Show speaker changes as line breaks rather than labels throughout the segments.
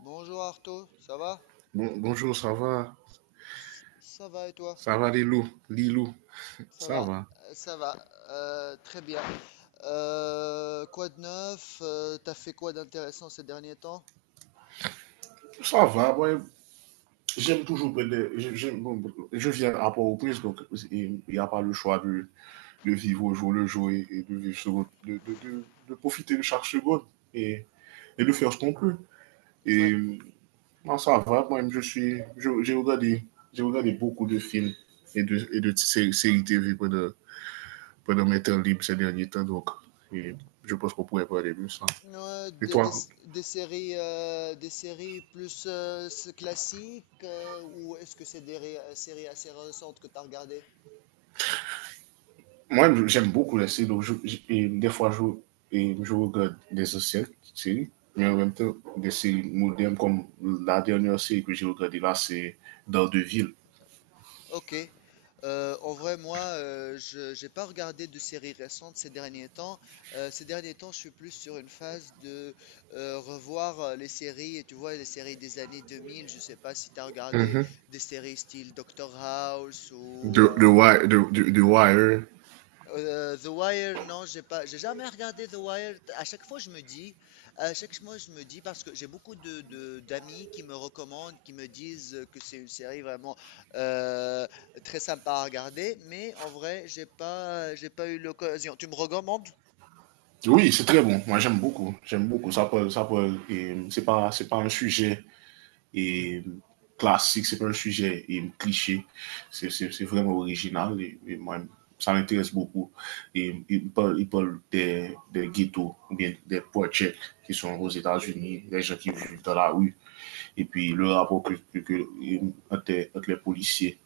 Bonjour Arto, ça va?
Bonjour, ça va?
Ça va et toi?
Ça va, Lilou? Lilou,
Ça
ça
va,
va?
ça va, très bien. Quoi de neuf? T'as fait quoi d'intéressant ces derniers temps?
Ça va, ouais. j'aime toujours prendre des- je- j'aime- bon, je viens à Port-au-Prince, donc il n'y a pas le choix de vivre au jour le jour, et de, vivre sur- de profiter de chaque seconde, et, et de faire ce qu'on peut.
Ouais,
Et non, ça va, moi, je suis, je- j'ai regardé beaucoup de films et de séries TV pendant mes temps libres ces derniers temps, donc et je pense qu'on pourrait parler de ça.
ouais,
Et
des, des-
toi?
des séries, des séries plus classiques, ou est-ce que c'est des séries assez récentes que t'as regardées?
Moi, j'aime beaucoup les séries. Et des fois, et je regarde des anciennes séries, mais en même temps, des séries modernes, comme la dernière série que j'ai regardée là, c'est Dans deux villes.
Ok. En vrai, moi, je j'ai pas regardé de séries récentes ces derniers temps. Ces derniers temps, je suis plus sur une phase de revoir les séries, et tu vois, les séries des années 2000. Je sais pas si tu as regardé
Mhm.
des séries style Doctor House ou
The, the, Wi- the, the, the Wire.
The Wire. Non, j'ai jamais regardé The Wire. À chaque fois, je me dis, parce que j'ai beaucoup d'amis qui me recommandent, qui me disent que c'est une série vraiment euh, très sympa à regarder. Mais en vrai, j'ai pas eu l'occasion. Tu me recommandes?
Oui, c'est très bon. Moi, j'aime beaucoup. J'aime beaucoup. Ça parle, c'est pas un sujet et classique, c'est pas un sujet cliché, c'est vraiment original, et moi, ça m'intéresse beaucoup. Et il parle des ghettos ou bien des projets qui sont aux
Mhm.
États-Unis, des gens qui vivent dans la rue, et puis le rapport que entre les policiers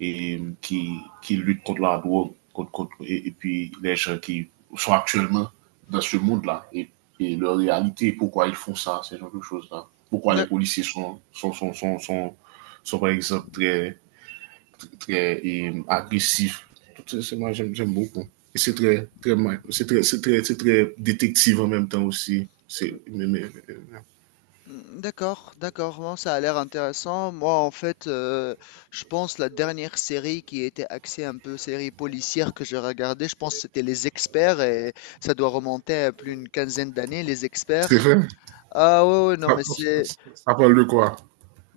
et, qui luttent contre la drogue, contre, contre puis les gens qui sont actuellement dans ce monde-là, et leur réalité, pourquoi ils font ça, ce genre de choses-là. Pourquoi les
D'ac-
policiers sont par exemple très agressifs. Tout ça, moi, j'aime beaucoup. Et c'est très, très, c'est très, c'est très, c'est très détective en même temps aussi. Mais, euh,
Mm. D'accord, d'accord, bon, ça a l'air intéressant. Moi, en fait, je pense la dernière série qui était axée un peu série policière que j'ai regardée, je pense que c'était Les Experts, et ça doit remonter à plus d'une quinzaine d'années, Les
c'est
Experts.
vrai.
Ah, ouais, ouais, non,
Ça,
mais c'est...
ça, ça prend le quoi.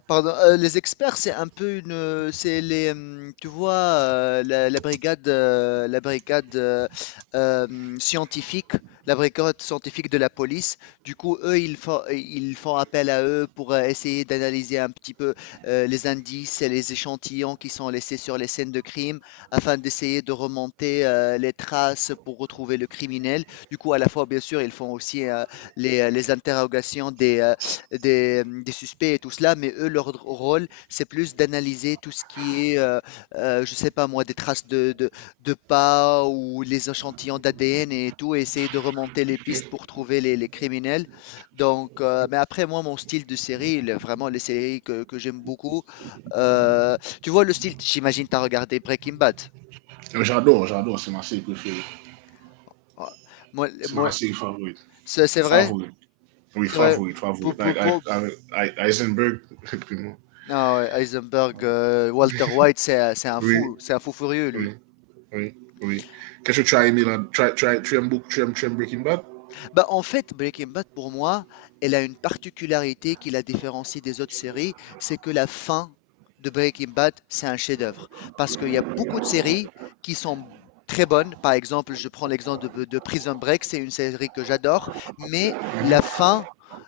Pardon, les experts, c'est un peu c'est les, tu vois, la brigade, scientifique, la brigade scientifique de la police. Du coup, eux, ils font appel à eux pour, essayer d'analyser un petit peu, les indices et les échantillons qui sont laissés sur les scènes de crime afin d'essayer de remonter, les traces pour retrouver le criminel. Du coup, à la fois, bien sûr, ils font aussi, les interrogations des suspects et tout cela, mais eux, leur rôle, c'est plus d'analyser tout ce qui est, je sais pas moi, des traces de pas ou les échantillons d'ADN et tout, et essayer de remonter les pistes pour trouver les criminels. Donc, mais après moi, mon style de série, il est vraiment les séries que j'aime beaucoup. Tu vois le style, j'imagine tu as regardé Breaking Bad?
J'adore, j'adore. C'est ma série préférée.
Ouais. Moi
C'est ma
moi
série favorite.
c'est vrai?
Favorite. Oui,
C'est vrai?
favorite,
Pour
favorite.
pou
Like, I avec Heisenberg.
Ah, ouais, Heisenberg, Walter White,
Oui,
c'est un fou furieux lui.
oui, oui, oui. Qu'est-ce que tu as aimé là? Tu aimes beaucoup, tu aimes Breaking Bad?
Bah en fait, Breaking Bad pour moi, elle a une particularité qui la différencie des autres séries, c'est que la fin de Breaking Bad, c'est un chef-d'œuvre. Parce qu'il y a beaucoup de séries qui sont très bonnes. Par exemple, je prends l'exemple de Prison Break, c'est une série que j'adore, mais la fin,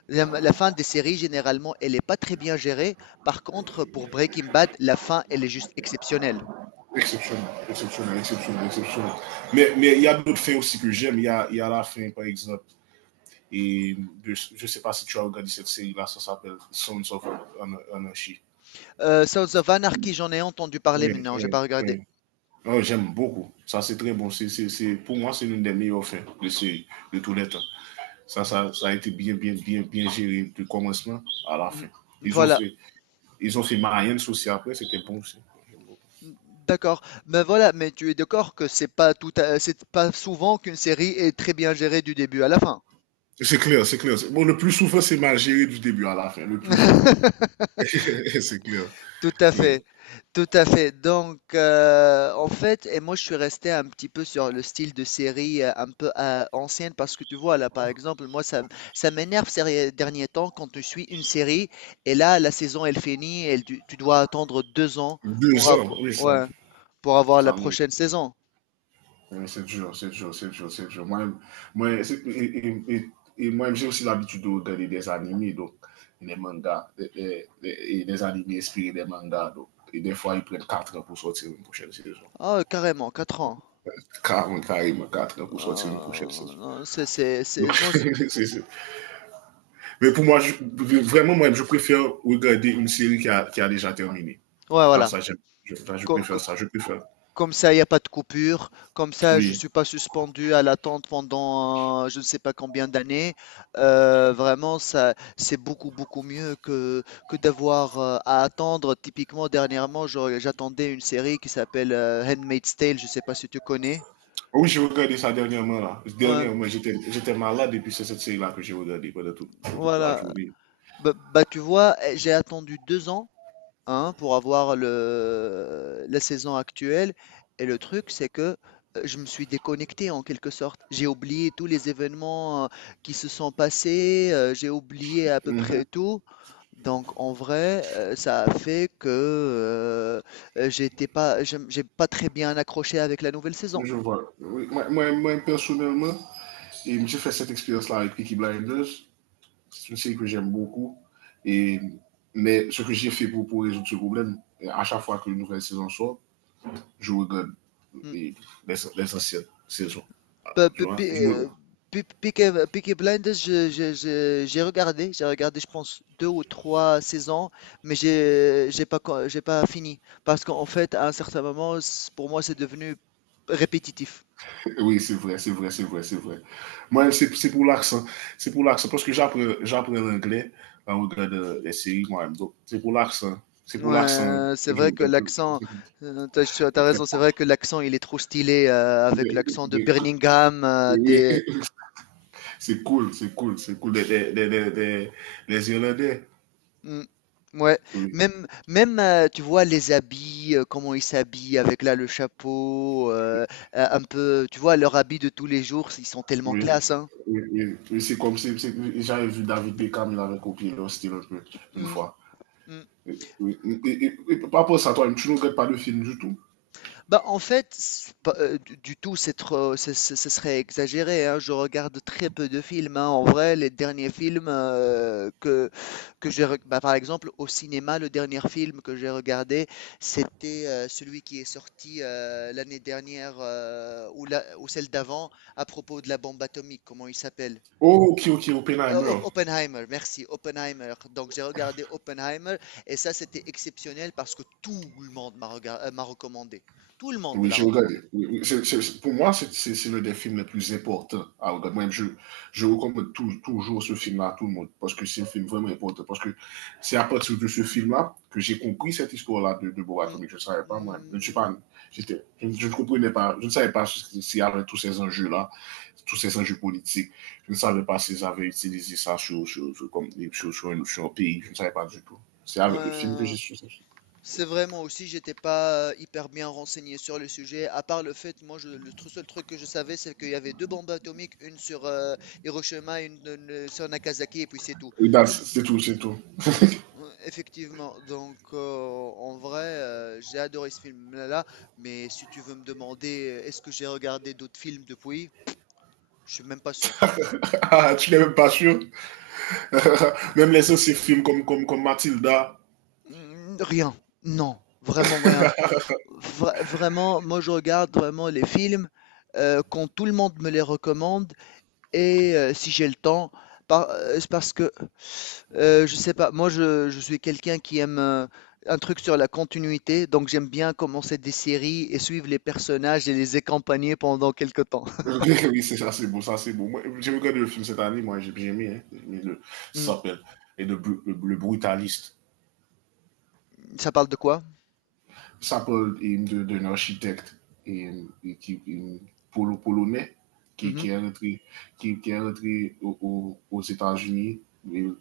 la fin des séries généralement, elle n'est pas très bien gérée. Par contre, pour Breaking Bad, la fin, elle est juste exceptionnelle.
Exceptionnel, exceptionnel, exceptionnel, exceptionnel. Mais y a d'autres faits aussi que j'aime. Il y a la fin, par exemple. Et je ne sais pas si tu as regardé cette série-là, ça s'appelle Sons of Anarchy.
Sons of Anarchy, j'en ai entendu parler,
Oui,
mais non, j'ai
oui,
pas regardé.
oui. Oh, j'aime beaucoup. Ça, c'est très bon. Pour moi, c'est l'une des meilleures fins de série de tous les temps. Ça a été bien géré du commencement à la fin.
Mhm.
Ils ont
Voilà.
fait, ils ont fait Marianne aussi après, c'était bon aussi.
D'accord. Mais voilà. Mais tu es d'accord que c'est pas souvent qu'une série est très bien gérée du début à la fin.
C'est clair, c'est clair. Bon, le plus souvent, c'est mal géré du début à la fin, le plus souvent. C'est clair,
Tout à
oui.
fait, tout à fait. Donc, en fait, et moi je suis resté un petit peu sur le style de série un peu ancienne, parce que tu vois là, par exemple, moi, ça m'énerve ces derniers temps quand tu suis une série et là la saison elle finit, et tu dois attendre 2 ans pour
2 ans,
avoir,
oui, ça,
ouais, pour avoir la
ça me...
prochaine saison.
Oui, c'est dur, c'est dur, c'est dur, c'est dur. Moi, moi et, et, j'ai aussi l'habitude de regarder des animés, donc des mangas, et des animés inspirés des mangas, donc, et des fois, ils prennent 4 ans pour sortir une prochaine saison.
Ah, carrément, 4 ans.
Carrément, carrément, 80 pour sortir une prochaine
Euh,
saison.
non,
Donc, mais pour moi, vraiment, moi, je préfère regarder une série qui a déjà terminé.
ouais,
Enfin,
voilà.
ça, j'aime. Enfin, je préfère ça, je préfère.
Comme ça, il n'y a pas de coupure. Comme ça, je ne
Oui.
suis pas suspendu à l'attente pendant, je ne sais pas combien d'années. Vraiment, ça, c'est beaucoup, beaucoup mieux que d'avoir, à attendre. Typiquement, dernièrement, j'attendais une série qui s'appelle, Handmaid's Tale. Je ne sais pas si tu connais.
Ah oui, j'ai regardé ça dernièrement, là.
Ouais,
Dernièrement, j'étais malade et puis c'est cette série-là que j'ai regardée pendant toute la
voilà.
journée.
Bah, bah, tu vois, eh, j'ai attendu 2 ans, hein, pour avoir le la saison actuelle, et le truc, c'est que, je me suis déconnecté en quelque sorte. J'ai oublié tous les événements, qui se sont passés. J'ai oublié à peu près tout. Donc en vrai, ça a fait que, j'ai pas très bien accroché avec la nouvelle saison.
Je vois. Oui. Moi, personnellement, j'ai fait cette expérience-là avec Peaky Blinders. C'est une série que j'aime beaucoup. Et, mais ce que j'ai fait pour résoudre ce problème, à chaque fois qu'une nouvelle saison sort, je regarde
Hmm.
les, les anciennes saisons.
Pe-
Je
pe-
regarde.
pe- euh, Peaky Blinders, j'ai regardé, je pense, deux ou trois saisons, mais j'ai pas fini. Parce qu'en fait, à un certain moment, pour moi, c'est devenu répétitif.
Oui, c'est vrai, c'est vrai, c'est vrai, c'est vrai. Moi, c'est pour l'accent. C'est pour l'accent. Parce que j'apprends l'anglais en regardant les séries moi-même. Donc, c'est pour l'accent. C'est pour l'accent
Ouais, c'est
que je
vrai que
regarde.
l'accent, t'as, tu as t'as raison, c'est vrai que l'accent, il est trop stylé, avec l'accent de Birmingham,
C'est cool, c'est cool, c'est cool. Les Irlandais,
Mm, ouais,
oui,
même, même, tu vois les habits, comment ils s'habillent avec là le chapeau, un peu, tu vois leur habit de tous les jours, ils sont tellement
oui,
classe, hein.
oui, oui, oui. C'est comme si j'avais vu David Beckham, il avait copié leur style un peu, une
Mm,
fois.
mm.
Oui, oui, et par rapport à ça, toi, tu ne regrettes pas le film du tout?
Bah, en fait, c'est pas, du tout, c'est trop, ce serait exagéré, hein. Je regarde très peu de films, hein. En vrai, les derniers films, que j'ai reg bah, par exemple, au cinéma, le dernier film que j'ai regardé, c'était, celui qui est sorti, l'année dernière, ou celle d'avant, à propos de la bombe atomique. Comment il s'appelle?
Oh, ok, ok,
Op
Oppenheimer.
Oppenheimer, merci, Oppenheimer. Donc j'ai regardé Oppenheimer, et ça, c'était exceptionnel parce que tout le monde m'a recommandé. Tout le monde me
Oui,
l'a
j'ai
recommandé.
regardé. Oui, oui. Pour moi, c'est l'un des films les plus importants à regarder. Moi, je recommande toujours ce film-là à tout le monde parce que c'est un film vraiment important. Parce que c'est à partir de ce film-là que j'ai compris cette histoire-là de Borat
Mm.
Atomique. Je ne savais pas, moi. Je ne suis
Mm.
pas, je ne comprenais pas. Je ne savais pas si s'il y avait tous ces enjeux-là, tous ces enjeux politiques. Je ne savais pas s'ils avaient utilisé ça sur, sur, sur- comme, sur, sur un pays. Je ne savais pas du tout. C'est avec le film que
Euh,
j'ai su.
c'est vraiment aussi, j'étais pas hyper bien renseigné sur le sujet, à part le fait, moi, seul truc que je savais, c'est qu'il y avait deux bombes atomiques, une sur, Hiroshima, et une sur Nagasaki, et puis c'est tout.
Oui, bah,
Tout le-
c'est tout, c'est tout.
euh, ouais, effectivement, donc, en vrai, j'ai adoré ce film-là, mais si tu veux me demander, est-ce que j'ai regardé d'autres films depuis, je suis même pas sûr.
Ah, tu n'es même pas sûr? Même les anciens films comme Mathilda.
Mm, rien, non, vraiment rien. Vraiment, moi je regarde vraiment les films, quand tout le monde me les recommande, et si j'ai le temps, par c'est parce que, je sais pas, moi je suis quelqu'un qui aime, un truc sur la continuité. Donc j'aime bien commencer des séries et suivre les personnages et les accompagner pendant quelque temps.
Oui, c'est ça, c'est beau, ça, c'est beau. Moi, j'ai regardé le film cette année, moi, j'ai aimé. Hein, j'ai aimé
Mmh.
ça s'appelle et de le brutaliste.
Ça parle de quoi?
Ça parle d'un architecte et, et qui, et polonais, qui,
Mmh mh.
qui est rentré, qui est rentré aux États-Unis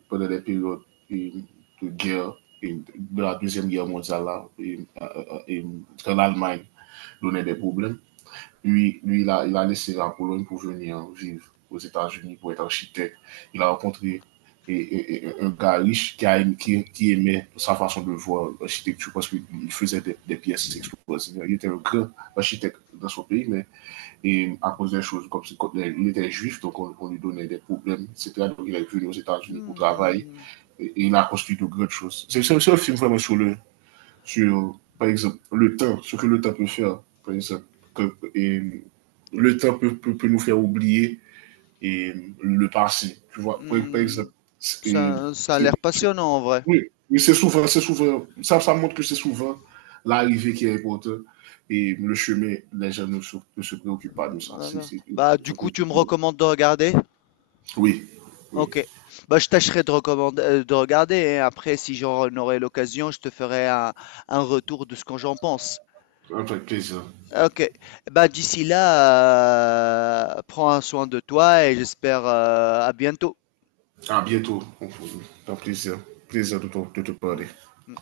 pendant des périodes et de guerre, et de la Deuxième Guerre mondiale, là, et quand l'Allemagne donnait des problèmes. Lui, il a laissé la Pologne pour venir vivre aux États-Unis pour être architecte. Il a rencontré un gars riche qui aimait sa façon de voir l'architecture parce qu'il faisait des pièces explosives. Il était un grand architecte dans son pays, mais à cause des choses comme il était juif, donc on lui donnait des problèmes, etc. Donc il est venu aux États-Unis pour travailler,
Mmh.
et il a construit de grandes choses. C'est un film vraiment sur, par exemple, le temps, ce que le temps peut faire, par exemple. que- et le temps peut nous faire oublier et le passé. Tu vois, par
Mmh.
exemple. et
Ça a l'air
c'est- c'est-
passionnant en vrai.
oui, oui, c'est souvent, ça montre que c'est souvent l'arrivée qui est importante, et le chemin, les gens ne se préoccupent pas de ça.
D'accord.
Ils
Bah, du
se
coup, tu
préoccupent.
me recommandes de regarder?
Oui, oui,
OK. Bah, je tâcherai de regarder, hein. Après, si j'en aurai l'occasion, je te ferai un retour de ce que j'en pense.
avec plaisir.
OK. Bah, d'ici là, prends soin de toi et j'espère, à bientôt.
À bientôt. Un plaisir, plaisir de de te parler.
Mmh. Mmh.